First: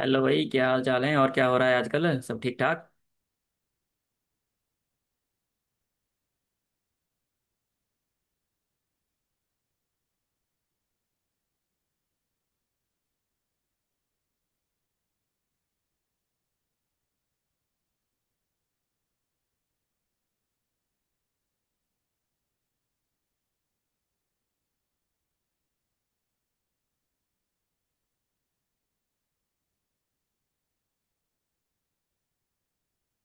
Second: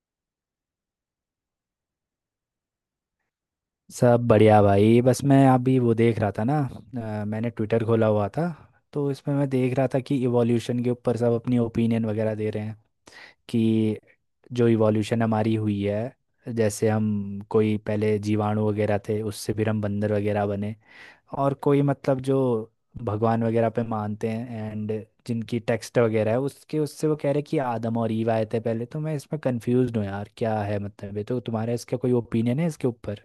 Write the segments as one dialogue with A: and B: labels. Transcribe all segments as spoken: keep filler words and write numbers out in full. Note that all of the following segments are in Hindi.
A: हेलो भाई, क्या हाल चाल है? और क्या हो रहा है आजकल? सब ठीक ठाक?
B: सब बढ़िया भाई। बस मैं अभी वो देख रहा था ना अ, मैंने ट्विटर खोला हुआ था। तो इसमें मैं देख रहा था कि इवोल्यूशन के ऊपर सब अपनी ओपिनियन वगैरह दे रहे हैं कि जो इवोल्यूशन हमारी हुई है, जैसे हम कोई पहले जीवाणु वगैरह थे उससे फिर हम बंदर वगैरह बने। और कोई मतलब जो भगवान वगैरह पे मानते हैं, एंड जिनकी टेक्स्ट वगैरह है, उसके उससे वो कह रहे हैं कि आदम और ईव आए थे पहले। तो मैं इसमें कंफ्यूज हूँ यार, क्या है मतलब? ये तो तुम्हारा, इसका कोई ओपिनियन है इसके ऊपर?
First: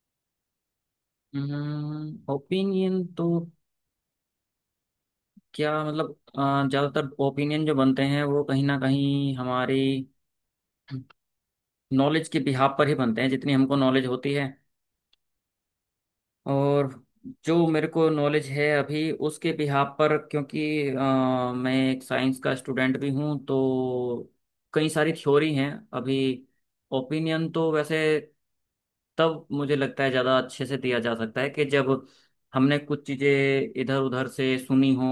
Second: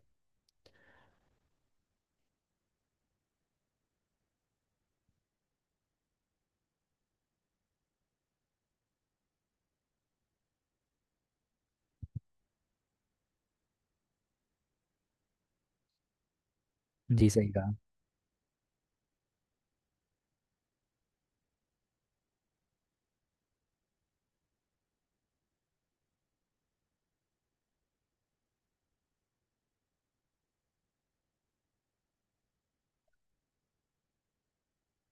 A: ओपिनियन तो क्या मतलब, अ, ज्यादातर ओपिनियन जो बनते हैं वो कहीं ना कहीं हमारी नॉलेज के बिहाव पर ही बनते हैं। जितनी हमको नॉलेज होती है और
B: जी सही।
A: जो मेरे को नॉलेज है अभी उसके बिहाव पर, क्योंकि अ, मैं एक साइंस का स्टूडेंट भी हूँ। तो कई सारी थ्योरी हैं अभी। ओपिनियन तो वैसे तब मुझे लगता है ज़्यादा अच्छे से दिया जा सकता है कि जब हमने कुछ चीज़ें इधर उधर से सुनी हो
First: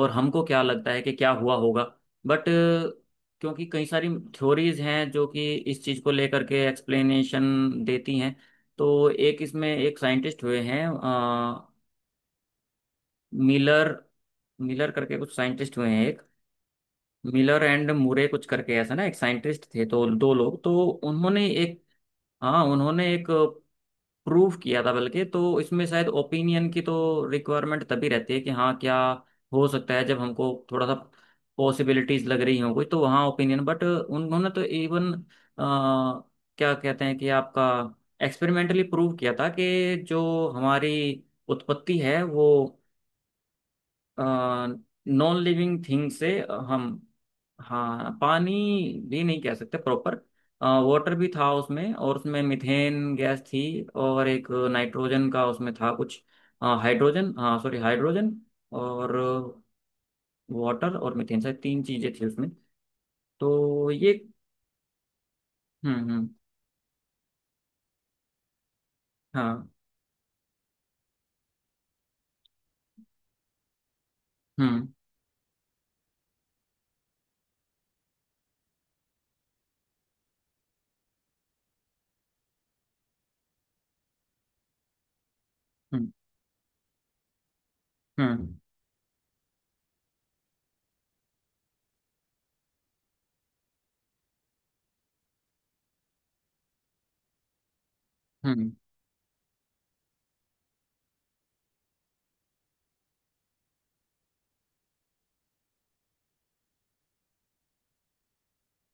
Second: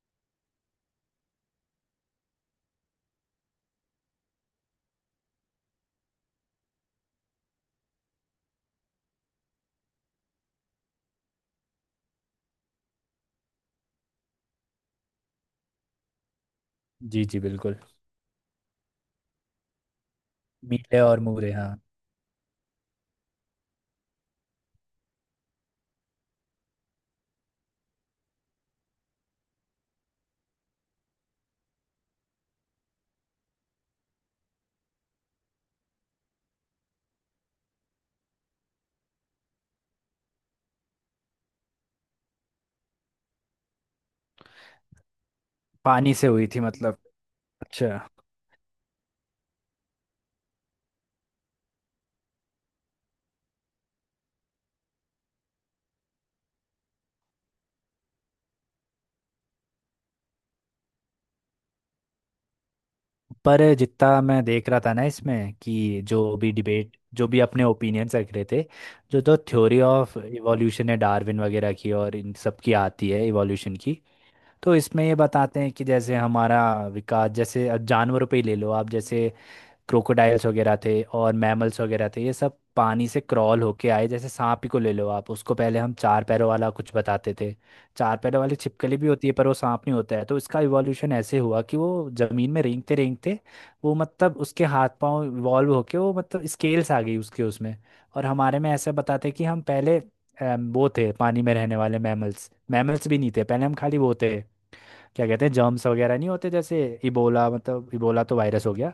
A: और हमको क्या लगता है कि क्या हुआ होगा। बट क्योंकि कई सारी थ्योरीज हैं जो कि इस चीज़ को लेकर के एक्सप्लेनेशन देती हैं। तो एक इसमें एक साइंटिस्ट हुए हैं अ, मिलर मिलर करके कुछ साइंटिस्ट हुए हैं। एक
B: जी जी
A: मिलर
B: बिल्कुल।
A: एंड मुरे कुछ करके ऐसा ना, एक साइंटिस्ट थे, तो दो लोग तो
B: मीले और
A: उन्होंने
B: मूरे, हाँ।
A: एक, हाँ उन्होंने एक प्रूफ किया था। बल्कि तो इसमें शायद ओपिनियन की तो रिक्वायरमेंट तभी रहती है कि हाँ क्या हो सकता है, जब हमको थोड़ा सा पॉसिबिलिटीज लग रही हो कोई, तो वहाँ ओपिनियन। बट उन्होंने तो इवन क्या कहते हैं कि आपका एक्सपेरिमेंटली प्रूव किया था कि जो हमारी उत्पत्ति है वो नॉन लिविंग थिंग
B: पानी से
A: से
B: हुई थी
A: हम।
B: मतलब? अच्छा।
A: हाँ, पानी भी नहीं कह सकते प्रॉपर। वाटर भी था उसमें और उसमें मिथेन गैस थी और एक नाइट्रोजन का उसमें था कुछ। हाइड्रोजन, हाँ सॉरी, हाइड्रोजन और वाटर और मिथेन, शायद तीन चीजें थी उसमें।
B: पर
A: तो ये
B: जितना मैं देख रहा था ना इसमें कि
A: हम्म। हम्म।
B: जो भी डिबेट, जो भी अपने ओपिनियंस रख रहे थे, जो तो
A: हाँ।
B: थ्योरी ऑफ इवोल्यूशन है डार्विन वगैरह की, और इन सब की आती है इवोल्यूशन की। तो
A: हम्म।
B: इसमें ये बताते हैं कि जैसे हमारा विकास, जैसे अब जानवरों पे ही ले लो आप, जैसे क्रोकोडाइल्स वगैरह थे और मैमल्स वगैरह थे, ये सब पानी से क्रॉल होके आए। जैसे सांप ही को ले लो आप, उसको पहले हम
A: हम्म।
B: चार पैरों वाला कुछ बताते थे। चार पैरों वाली
A: हम्म।
B: छिपकली भी होती है, पर वो सांप नहीं होता है। तो इसका इवोल्यूशन ऐसे हुआ कि वो जमीन में रेंगते रेंगते, वो मतलब उसके हाथ पांव इवॉल्व होके, वो मतलब स्केल्स आ गई उसके उसमें। और हमारे में
A: हम्म।
B: ऐसे बताते कि हम पहले अम, वो थे पानी में रहने वाले मैमल्स। मैमल्स भी नहीं थे पहले, हम खाली वो थे, क्या कहते हैं, जर्म्स वगैरह नहीं होते जैसे, इबोला। मतलब इबोला तो वायरस हो गया।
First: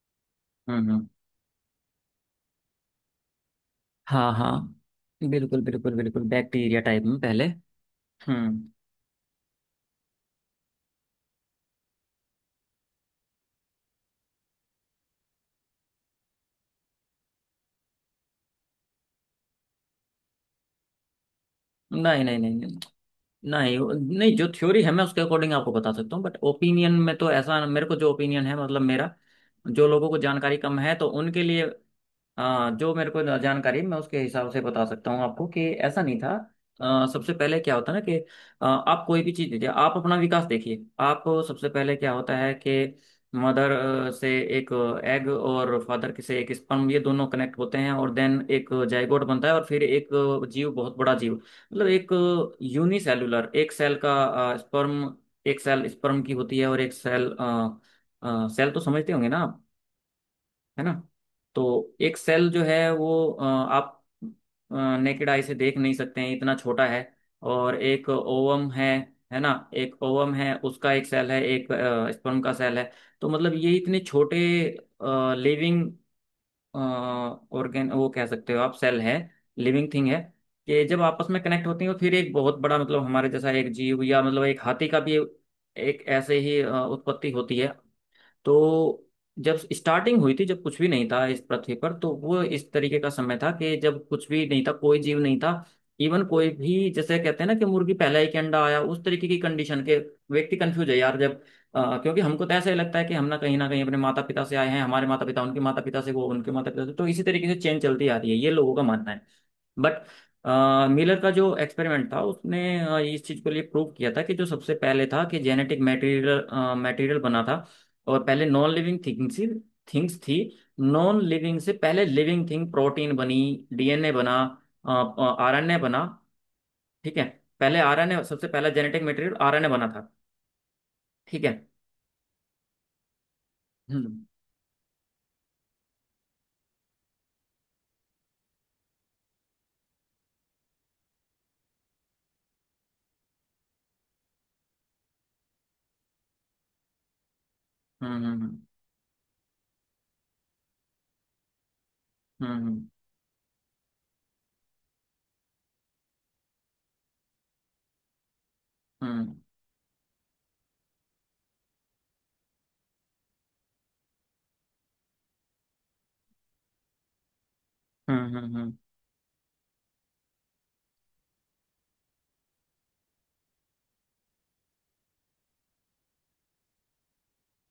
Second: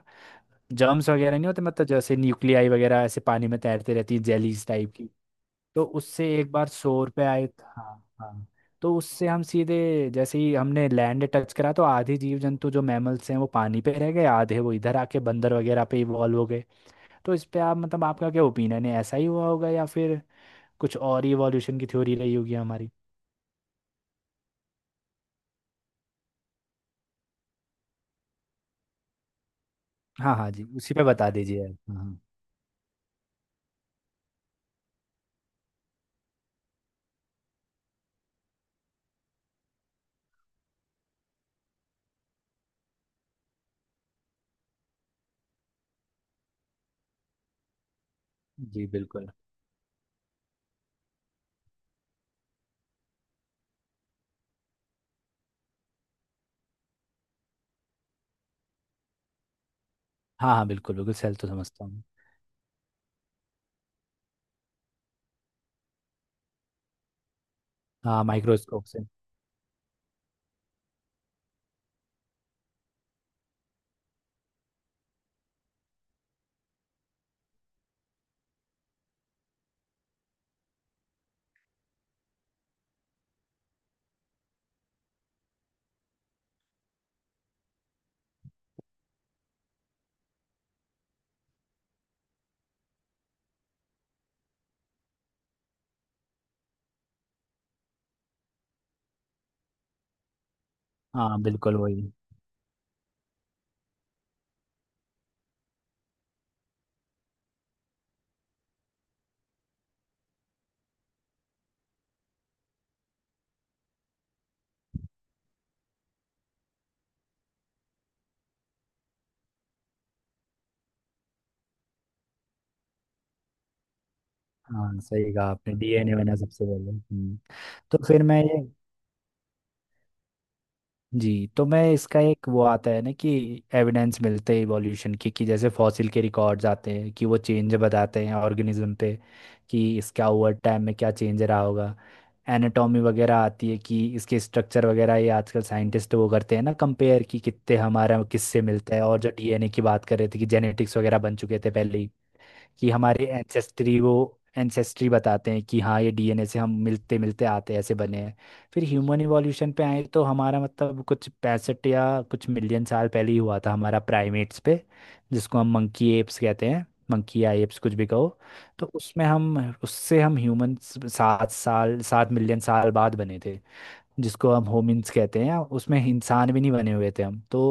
A: हम्म। हम्म।
B: जर्म्स वगैरह नहीं होते, मतलब जैसे न्यूक्लियाई वगैरह ऐसे पानी में तैरते रहती है,
A: हाँ हाँ,
B: जेलीज टाइप की।
A: बिल्कुल
B: तो
A: बिल्कुल बिल्कुल,
B: उससे एक बार
A: बैक्टीरिया टाइप
B: शोर
A: में
B: पे
A: पहले।
B: आए। हाँ हाँ।
A: हम्म।
B: तो उससे हम सीधे, जैसे ही हमने लैंड टच करा तो आधे जीव जंतु जो मैमल्स हैं वो पानी पे रह गए, आधे वो इधर आके बंदर वगैरह पे इवॉल्व हो गए। तो इस पे आप मतलब आपका क्या ओपिनियन है, ऐसा ही हुआ होगा या फिर कुछ और इवोल्यूशन की थ्योरी
A: नहीं
B: रही
A: नहीं नहीं
B: होगी
A: नहीं,
B: हमारी?
A: नहीं वो- नहीं, जो थ्योरी है मैं उसके अकॉर्डिंग आपको बता सकता हूँ, बट ओपिनियन में तो ऐसा, मेरे को जो ओपिनियन है मतलब मेरा, जो लोगों को
B: हाँ हाँ
A: जानकारी
B: जी,
A: कम है
B: उसी पे
A: तो
B: बता
A: उनके लिए।
B: दीजिए आप। हाँ हाँ,
A: हाँ, जो मेरे को जानकारी है, मैं उसके हिसाब से बता सकता हूँ आपको, कि ऐसा नहीं था। अ, सबसे पहले क्या होता है ना कि अ, आप कोई भी चीज़ देखिए, आप अपना विकास देखिए। आप सबसे पहले क्या होता है कि मदर से एक एग और फादर से एक स्पर्म, ये दोनों कनेक्ट होते हैं और देन एक
B: जी
A: जाइगोट
B: बिल्कुल।
A: बनता है और फिर एक जीव, बहुत बड़ा जीव। मतलब एक यूनिसेलुलर, एक सेल का स्पर्म, एक सेल स्पर्म की होती है और एक सेल। सेल तो समझते होंगे ना?
B: हाँ हाँ
A: है ना?
B: बिल्कुल बिल्कुल, सेल तो
A: तो
B: समझता हूँ।
A: एक सेल जो है वो अ, आप नेकेड आई से देख नहीं सकते हैं, इतना छोटा है। और एक
B: हाँ,
A: ओवम
B: माइक्रोस्कोप
A: है
B: से।
A: है ना? एक ओवम है उसका एक सेल है, एक स्पर्म का सेल है। तो मतलब ये इतने छोटे लिविंग ऑर्गेन, वो कह सकते हो आप, सेल है, लिविंग थिंग है, कि जब आपस में कनेक्ट होती हैं तो फिर एक बहुत बड़ा मतलब हमारे जैसा एक जीव या मतलब एक हाथी का भी एक ऐसे ही अ, उत्पत्ति होती है। तो जब स्टार्टिंग हुई थी, जब कुछ भी नहीं था इस पृथ्वी पर, तो वो इस तरीके का समय था कि जब कुछ भी नहीं था, कोई जीव नहीं था। इवन कोई भी, जैसे कहते हैं ना कि मुर्गी पहला ही के अंडा आया, उस तरीके की कंडीशन के व्यक्ति कंफ्यूज है यार
B: हाँ
A: जब
B: बिल्कुल
A: अ,
B: वही।
A: क्योंकि हमको तो ऐसा ही लगता है कि हम ना कहीं ना कहीं अपने माता पिता से आए हैं, हमारे माता पिता उनके माता पिता से, वो उनके माता पिता से, तो इसी तरीके से चेन चलती आ रही है, ये लोगों का मानना है। बट मिलर का जो एक्सपेरिमेंट था उसने अ, इस चीज को लिए प्रूव किया था कि जो सबसे पहले था कि जेनेटिक मटेरियल, मटेरियल बना था। और पहले नॉन लिविंग थिंग्स ही थिंग्स थी। नॉन लिविंग से पहले लिविंग थिंग प्रोटीन बनी, डीएनए बना,
B: हाँ सही कहा आपने,
A: आरएनए बना।
B: डी एन ए बना सबसे पहले।
A: ठीक है।
B: हम्म।
A: पहले
B: तो
A: आरएनए,
B: फिर मैं
A: सबसे
B: ये,
A: पहला जेनेटिक मटेरियल आरएनए बना था। ठीक
B: जी
A: है।
B: तो मैं इसका एक वो आता है ना, कि एविडेंस
A: हम्म।
B: मिलते हैं इवोल्यूशन की, कि जैसे फॉसिल के रिकॉर्ड्स आते हैं कि वो चेंज बताते हैं ऑर्गेनिज्म पे, कि इसका ओवर टाइम में क्या चेंज रहा होगा। एनाटॉमी वगैरह आती है कि इसके स्ट्रक्चर वगैरह, ये आजकल साइंटिस्ट वो करते हैं ना कंपेयर, कि कितने हमारा
A: हम्म। हम्म।
B: किससे मिलता है। और जो डी एन ए की बात कर रहे थे कि जेनेटिक्स वगैरह बन चुके थे पहले ही,
A: हम्म।
B: कि हमारे एंसेस्ट्री वो एंसेस्ट्री बताते हैं कि हाँ, ये डी एन ए से हम मिलते मिलते आते ऐसे बने हैं। फिर ह्यूमन
A: हम्म।
B: इवोल्यूशन पे आए तो हमारा मतलब कुछ पैंसठ या कुछ मिलियन साल पहले ही हुआ था, हमारा प्राइमेट्स पे, जिसको हम मंकी एप्स कहते हैं, मंकी या एप्स कुछ भी कहो।
A: हम्म। हम्म। हम्म।
B: तो उसमें हम, उससे हम ह्यूमन सात साल सात मिलियन साल बाद बने थे, जिसको हम होमिन्स कहते हैं। उसमें इंसान भी नहीं बने हुए थे हम तो।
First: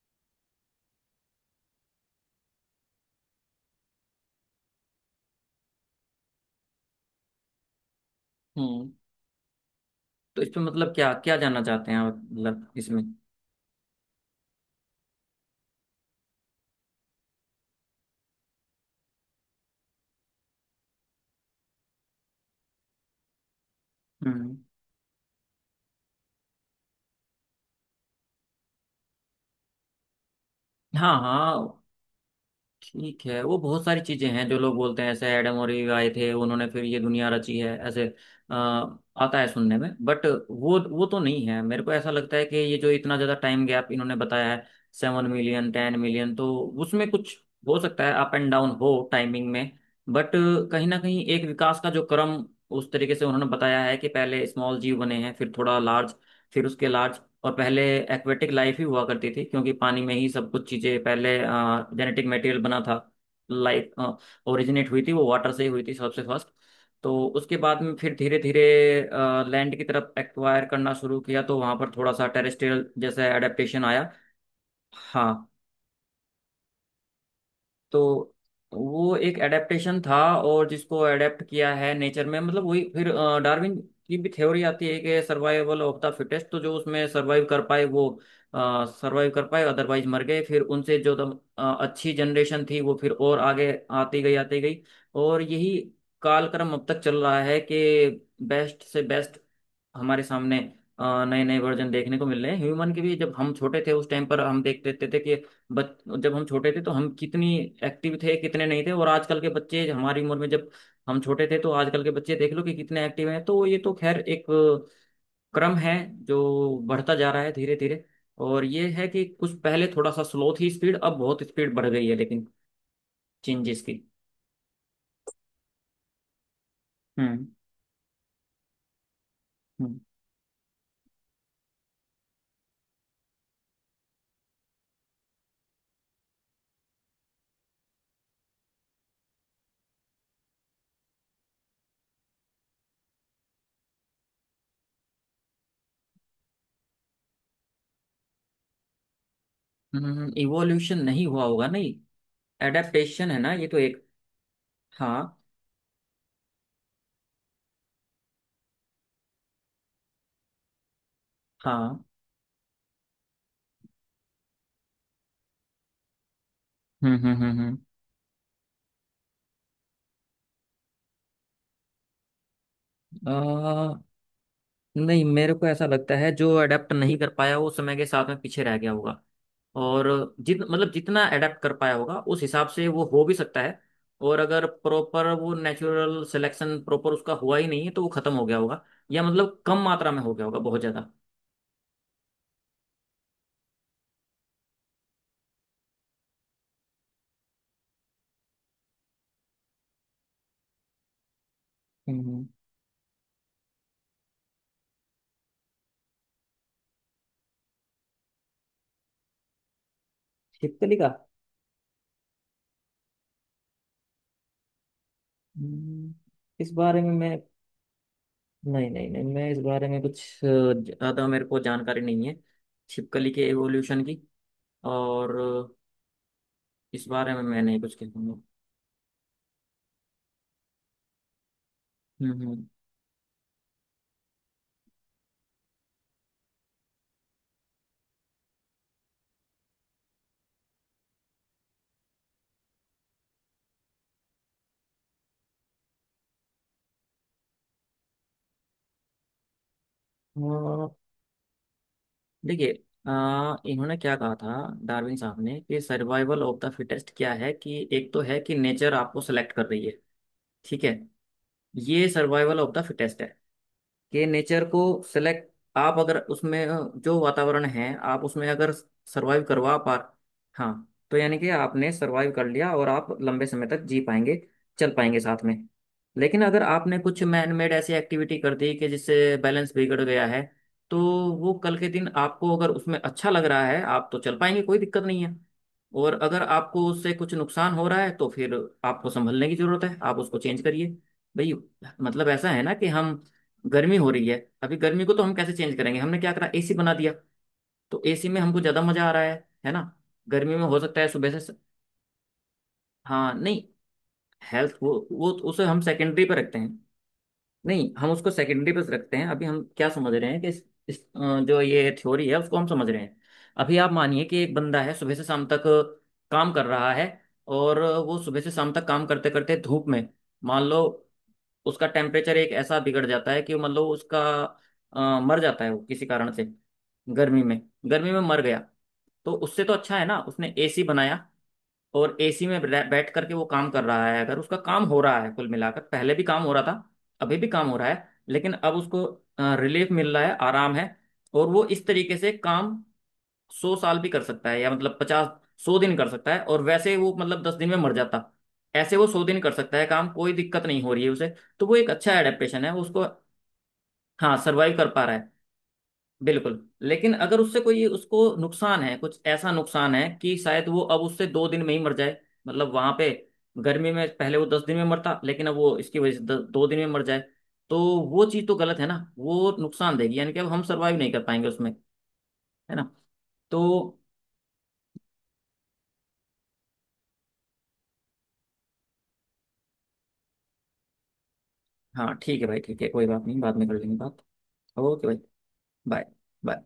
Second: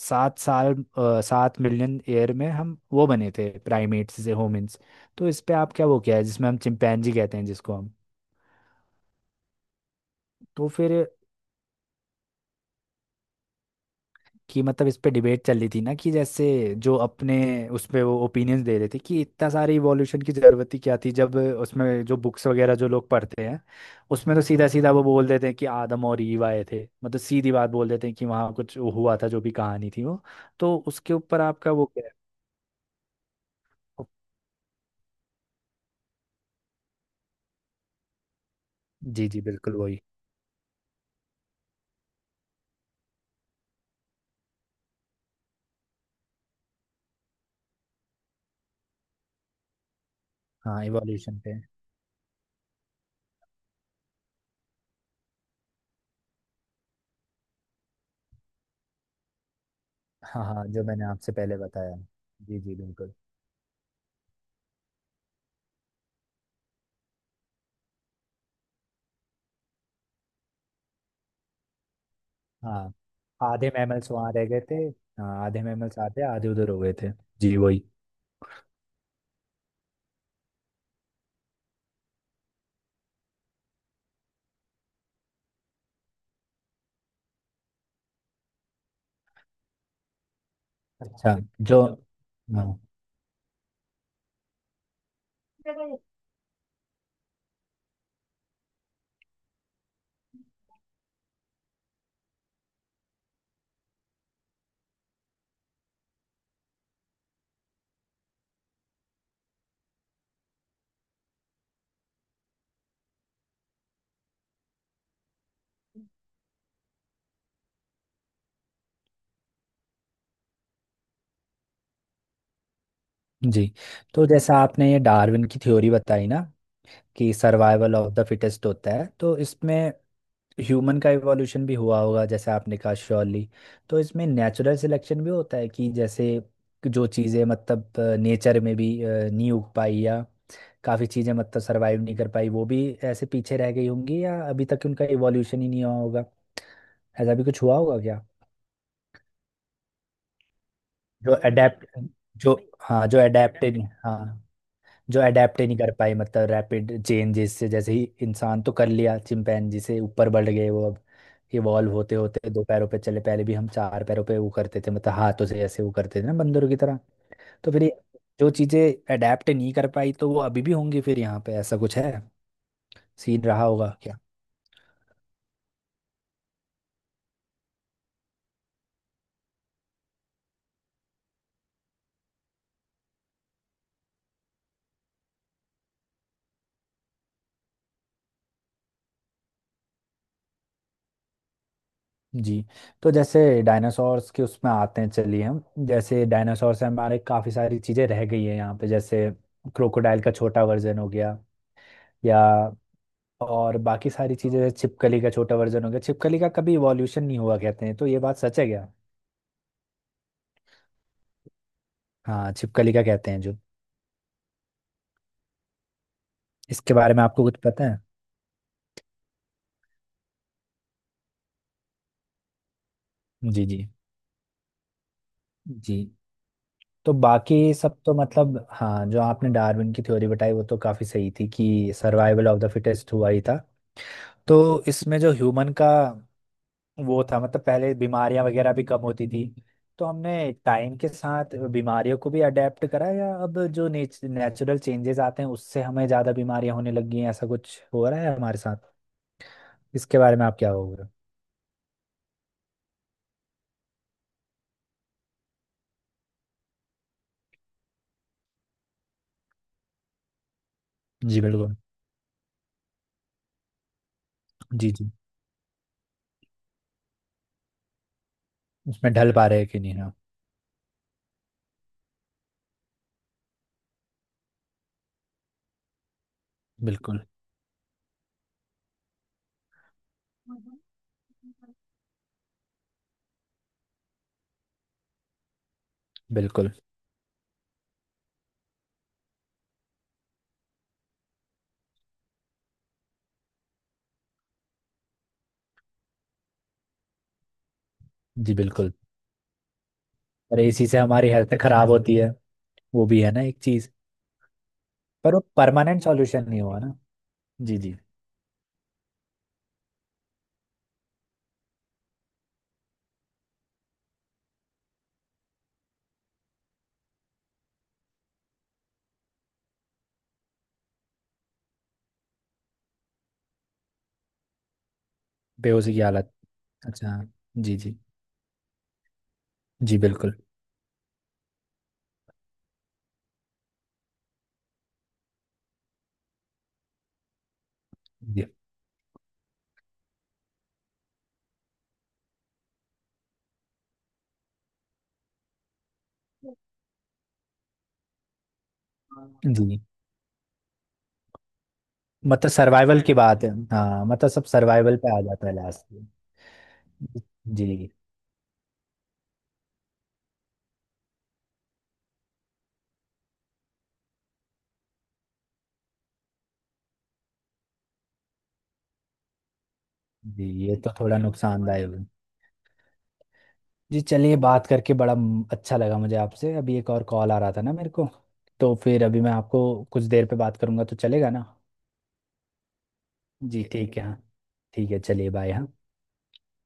B: सात साल अ, सात मिलियन ईयर में हम वो बने थे, प्राइमेट्स से होमिन्स। तो इस पे आप क्या, वो क्या है जिसमें हम चिंपैंजी कहते हैं, जिसको हम,
A: हम्म। तो इसमें
B: तो फिर
A: मतलब क्या क्या जानना चाहते हैं आप, मतलब इसमें।
B: कि मतलब इस पे डिबेट चल रही थी ना कि जैसे जो अपने उस पे वो ओपिनियंस दे रहे थे कि इतना सारे इवोल्यूशन की ज़रूरत ही क्या थी, जब उसमें जो बुक्स वगैरह जो लोग पढ़ते हैं, उसमें तो
A: हम्म।
B: सीधा सीधा वो बोल देते हैं कि आदम और ईव आए थे, मतलब सीधी बात बोल देते हैं कि वहाँ कुछ हुआ था, जो भी कहानी थी वो। तो
A: हाँ
B: उसके ऊपर आपका
A: हाँ,
B: वो क्या
A: ठीक है, वो बहुत सारी
B: है?
A: चीजें हैं जो लोग बोलते हैं ऐसे, एडम और ईव आए थे, उन्होंने फिर ये दुनिया रची है, ऐसे अ,
B: जी
A: आता
B: जी
A: है
B: बिल्कुल
A: सुनने में।
B: वही।
A: बट वो वो तो नहीं है, मेरे को ऐसा लगता है कि ये जो इतना ज्यादा टाइम गैप इन्होंने बताया है, सेवन मिलियन, टेन मिलियन, तो उसमें कुछ हो सकता है अप एंड डाउन हो टाइमिंग में। बट
B: हाँ,
A: कहीं ना कहीं
B: इवोल्यूशन
A: एक
B: पे।
A: विकास का जो क्रम उस तरीके से उन्होंने बताया है कि पहले स्मॉल जीव बने हैं, फिर थोड़ा लार्ज, फिर उसके लार्ज। और पहले एक्वेटिक लाइफ ही हुआ करती थी, क्योंकि पानी में ही
B: हाँ
A: सब
B: हाँ,
A: कुछ
B: जो
A: चीज़ें
B: मैंने आपसे
A: पहले
B: पहले बताया।
A: जेनेटिक मटेरियल
B: जी जी
A: बना था।
B: बिल्कुल।
A: लाइफ ओरिजिनेट हुई थी वो वाटर से ही हुई थी सबसे फर्स्ट। तो उसके बाद में फिर धीरे धीरे लैंड की तरफ एक्वायर करना शुरू किया, तो वहाँ पर थोड़ा सा टेरेस्ट्रियल
B: हाँ
A: जैसा
B: आधे
A: एडेप्टेशन आया।
B: मैमल्स वहाँ रह गए थे। हाँ
A: हाँ।
B: आधे मैमल्स आते आधे उधर हो गए थे। जी वही।
A: तो वो एक एडेप्टेशन था, और जिसको एडेप्ट किया है नेचर में, मतलब वही फिर डार्विन की भी थ्योरी आती है कि सर्वाइवल ऑफ द फिटेस्ट। तो जो उसमें सर्वाइव कर पाए वो सर्वाइव कर पाए, अदरवाइज मर गए। फिर उनसे जो दम,
B: अच्छा।
A: अ,
B: जो,
A: अच्छी जनरेशन
B: हाँ।
A: थी वो फिर और आगे आती गई, आती गई। और यही कालक्रम अब तक चल रहा है कि बेस्ट से बेस्ट हमारे सामने नए नए वर्जन देखने को मिल रहे हैं ह्यूमन के भी। जब हम छोटे थे उस टाइम पर हम देख देते थे कि बच, जब हम छोटे थे तो हम कितनी एक्टिव थे कितने नहीं थे, और आजकल के बच्चे हमारी उम्र में, जब हम छोटे थे तो आजकल के बच्चे देख लो कि कितने एक्टिव हैं। तो ये तो खैर एक क्रम है जो बढ़ता जा रहा है धीरे धीरे। और ये है कि कुछ पहले थोड़ा सा स्लो थी स्पीड, अब बहुत स्पीड बढ़ गई है, लेकिन
B: जी
A: चेंजेस की।
B: तो जैसा आपने ये डार्विन की थ्योरी बताई ना, कि
A: hmm.
B: Survival of the fittest होता है, तो इसमें ह्यूमन का इवोल्यूशन भी हुआ होगा जैसे आपने कहा, श्योरली। तो इसमें नेचुरल सिलेक्शन भी होता है, कि जैसे जो चीज़ें मतलब नेचर में भी अ, नहीं उग पाई, या काफ़ी चीज़ें मतलब सर्वाइव नहीं कर पाई, वो भी ऐसे पीछे रह गई होंगी या अभी तक उनका इवोल्यूशन ही नहीं हुआ होगा, ऐसा भी कुछ हुआ होगा क्या?
A: हम्म। इवोल्यूशन नहीं
B: जो
A: हुआ होगा,
B: अडेप्ट,
A: नहीं।
B: जो, हाँ जो
A: एडेप्टेशन है ना, ये तो
B: अडेप्टेड,
A: एक।
B: हाँ जो
A: हाँ।
B: अडेप्ट ही नहीं कर पाए, मतलब रैपिड चेंजेस से। जैसे ही इंसान तो कर लिया, चिंपैंजी से ऊपर बढ़ गए वो, अब इवॉल्व
A: हाँ।
B: होते होते दो पैरों पे चले। पहले भी हम चार पैरों पे वो करते थे, मतलब हाथों से ऐसे वो करते थे ना बंदरों की तरह।
A: हम्म। हम्म। हम्म।
B: तो
A: हम्म।
B: फिर ये जो चीज़ें अडेप्ट नहीं कर पाई, तो वो अभी भी होंगी फिर यहाँ पे, ऐसा कुछ है, सीन रहा होगा
A: आ,
B: क्या?
A: नहीं, मेरे को ऐसा लगता है जो अडेप्ट नहीं कर पाया वो समय के साथ में पीछे रह गया होगा। और जित मतलब जितना अडेप्ट कर पाया होगा उस हिसाब से वो हो भी सकता है। और अगर प्रॉपर वो नेचुरल सिलेक्शन प्रॉपर उसका हुआ ही नहीं है तो वो खत्म हो गया होगा या मतलब कम मात्रा में हो गया होगा बहुत ज्यादा।
B: जी। तो जैसे डायनासोर्स के उसमें आते हैं, चलिए हम जैसे डायनासोर से हमारे काफ़ी सारी चीज़ें रह गई है यहाँ पे, जैसे क्रोकोडाइल का छोटा वर्जन हो गया, या
A: हम्म।
B: और बाकी सारी चीजें, जैसे छिपकली का छोटा वर्जन हो गया। छिपकली का कभी इवोल्यूशन नहीं हुआ कहते हैं, तो ये बात सच है क्या?
A: छिपकली का।
B: हाँ छिपकली का कहते हैं जो,
A: हम्म। इस
B: इसके
A: बारे में
B: बारे में
A: मैं,
B: आपको कुछ पता
A: नहीं नहीं नहीं, मैं इस बारे में कुछ अ, ज्यादा मेरे को जानकारी नहीं है, छिपकली के
B: है? जी जी।
A: एवोल्यूशन की। और
B: जी
A: इस
B: तो
A: बारे में मैं
B: बाकी
A: नहीं कुछ
B: सब तो
A: कहूंगा।
B: मतलब हाँ, जो आपने डार्विन की थ्योरी बताई वो तो काफी सही थी, कि survival of
A: hmm.
B: The fittest हुआ ही था। तो इसमें जो ह्यूमन का वो था, मतलब पहले बीमारियां वगैरह भी कम होती थी, तो हमने टाइम के साथ बीमारियों को भी अडेप्ट करा, या अब जो नेचुरल चेंजेस आते हैं उससे हमें ज्यादा बीमारियां होने लगी हैं, ऐसा कुछ हो रहा है हमारे साथ? इसके बारे में आप क्या
A: हम्म। अ,
B: हो रहे
A: देखिए, अ, इन्होंने क्या कहा था डार्विन साहब ने कि सर्वाइवल ऑफ द फिटेस्ट क्या है, कि एक तो है कि नेचर आपको सेलेक्ट कर रही है, ठीक है।
B: हो? जी बिल्कुल।
A: ये सर्वाइवल ऑफ द फिटेस्ट है कि नेचर को
B: जी जी।
A: सिलेक्ट, आप अगर उसमें जो वातावरण है आप उसमें अगर
B: उसमें ढल
A: सरवाइव
B: पा रहे हैं
A: करवा
B: कि नहीं,
A: पा,
B: हाँ।
A: हाँ, तो यानी कि आपने सरवाइव कर लिया और आप लंबे समय तक जी पाएंगे, चल पाएंगे साथ में। लेकिन अगर आपने कुछ
B: बिल्कुल
A: मैन मेड ऐसी एक्टिविटी कर दी कि जिससे बैलेंस बिगड़ गया है, तो वो कल के दिन आपको अगर उसमें अच्छा लग रहा है आप तो चल पाएंगे, कोई दिक्कत नहीं है। और अगर
B: बिल्कुल।
A: आपको उससे कुछ नुकसान हो रहा है तो फिर आपको संभलने की जरूरत है, आप उसको चेंज करिए भाई। मतलब ऐसा है ना कि हम, गर्मी हो रही है अभी, गर्मी को तो हम कैसे चेंज करेंगे? हमने क्या करा, एसी बना दिया। तो एसी में
B: जी
A: हमको ज्यादा
B: बिल्कुल।
A: मजा आ रहा है है ना। गर्मी
B: और
A: में हो
B: इसी से
A: सकता है
B: हमारी
A: सुबह से,
B: हेल्थ खराब होती है, वो भी
A: हाँ
B: है ना एक
A: नहीं,
B: चीज।
A: हेल्थ वो, वो
B: पर वो
A: तो उसे हम
B: परमानेंट
A: सेकेंडरी पे
B: सॉल्यूशन
A: रखते
B: नहीं
A: हैं।
B: हुआ ना? जी
A: नहीं,
B: जी।
A: हम उसको सेकेंडरी पे रखते हैं। अभी हम क्या समझ रहे हैं कि इस, इस अ, जो ये थ्योरी है उसको हम समझ रहे हैं। अभी आप मानिए कि एक बंदा है, सुबह से शाम तक काम कर रहा है। और वो सुबह से शाम तक काम करते करते धूप में, मान लो उसका टेम्परेचर एक ऐसा बिगड़ जाता है कि मान लो उसका अ, मर जाता है वो
B: बेहोशी की
A: किसी कारण
B: हालत।
A: से,
B: अच्छा।
A: गर्मी में,
B: जी जी।
A: गर्मी में मर गया। तो उससे तो अच्छा
B: जी
A: है ना
B: बिल्कुल।
A: उसने एसी बनाया, और एसी में बै- बैठ करके वो काम कर रहा है। अगर उसका काम हो रहा है कुल मिलाकर, पहले भी काम हो रहा था, अभी भी काम हो रहा है,
B: जी
A: लेकिन अब उसको रिलीफ मिल रहा है, आराम है। और वो इस तरीके से काम सौ साल भी कर सकता है, या मतलब पचास सौ दिन कर सकता है, और वैसे वो मतलब दस दिन में मर जाता, ऐसे वो सौ दिन कर सकता
B: जी।
A: है काम, कोई दिक्कत नहीं हो रही है उसे। तो वो एक अच्छा
B: मतलब
A: एडेप्टेशन है
B: सर्वाइवल
A: उसको।
B: की बात है, हाँ, मतलब
A: हाँ
B: सब
A: सर्वाइव कर
B: सर्वाइवल
A: पा रहा
B: पे आ
A: है
B: जाता है लास्ट में।
A: बिल्कुल। लेकिन अगर उससे कोई
B: जी
A: उसको नुकसान है, कुछ ऐसा नुकसान है कि शायद वो अब उससे दो दिन में ही मर जाए, मतलब वहां पे गर्मी में पहले वो दस दिन में मरता लेकिन अब वो इसकी वजह से द- दो दिन में मर जाए, तो वो चीज़ तो गलत है ना, वो नुकसान देगी, यानी कि
B: जी,
A: अब हम
B: ये तो
A: सर्वाइव नहीं
B: थोड़ा
A: कर पाएंगे उसमें।
B: नुकसानदायक है।
A: है ना? तो
B: जी चलिए, बात करके बड़ा म- अच्छा लगा मुझे आपसे। अभी एक और कॉल आ रहा था ना मेरे को, तो फिर अभी मैं आपको कुछ देर पे बात करूंगा, तो चलेगा ना?
A: हाँ ठीक है भाई, ठीक है कोई बात नहीं, बाद
B: जी
A: में कर लेंगे
B: ठीक है
A: बात।
B: हाँ। ठीक है
A: ओके भाई।
B: चलिए, बाय। हाँ।
A: बाय। बाय।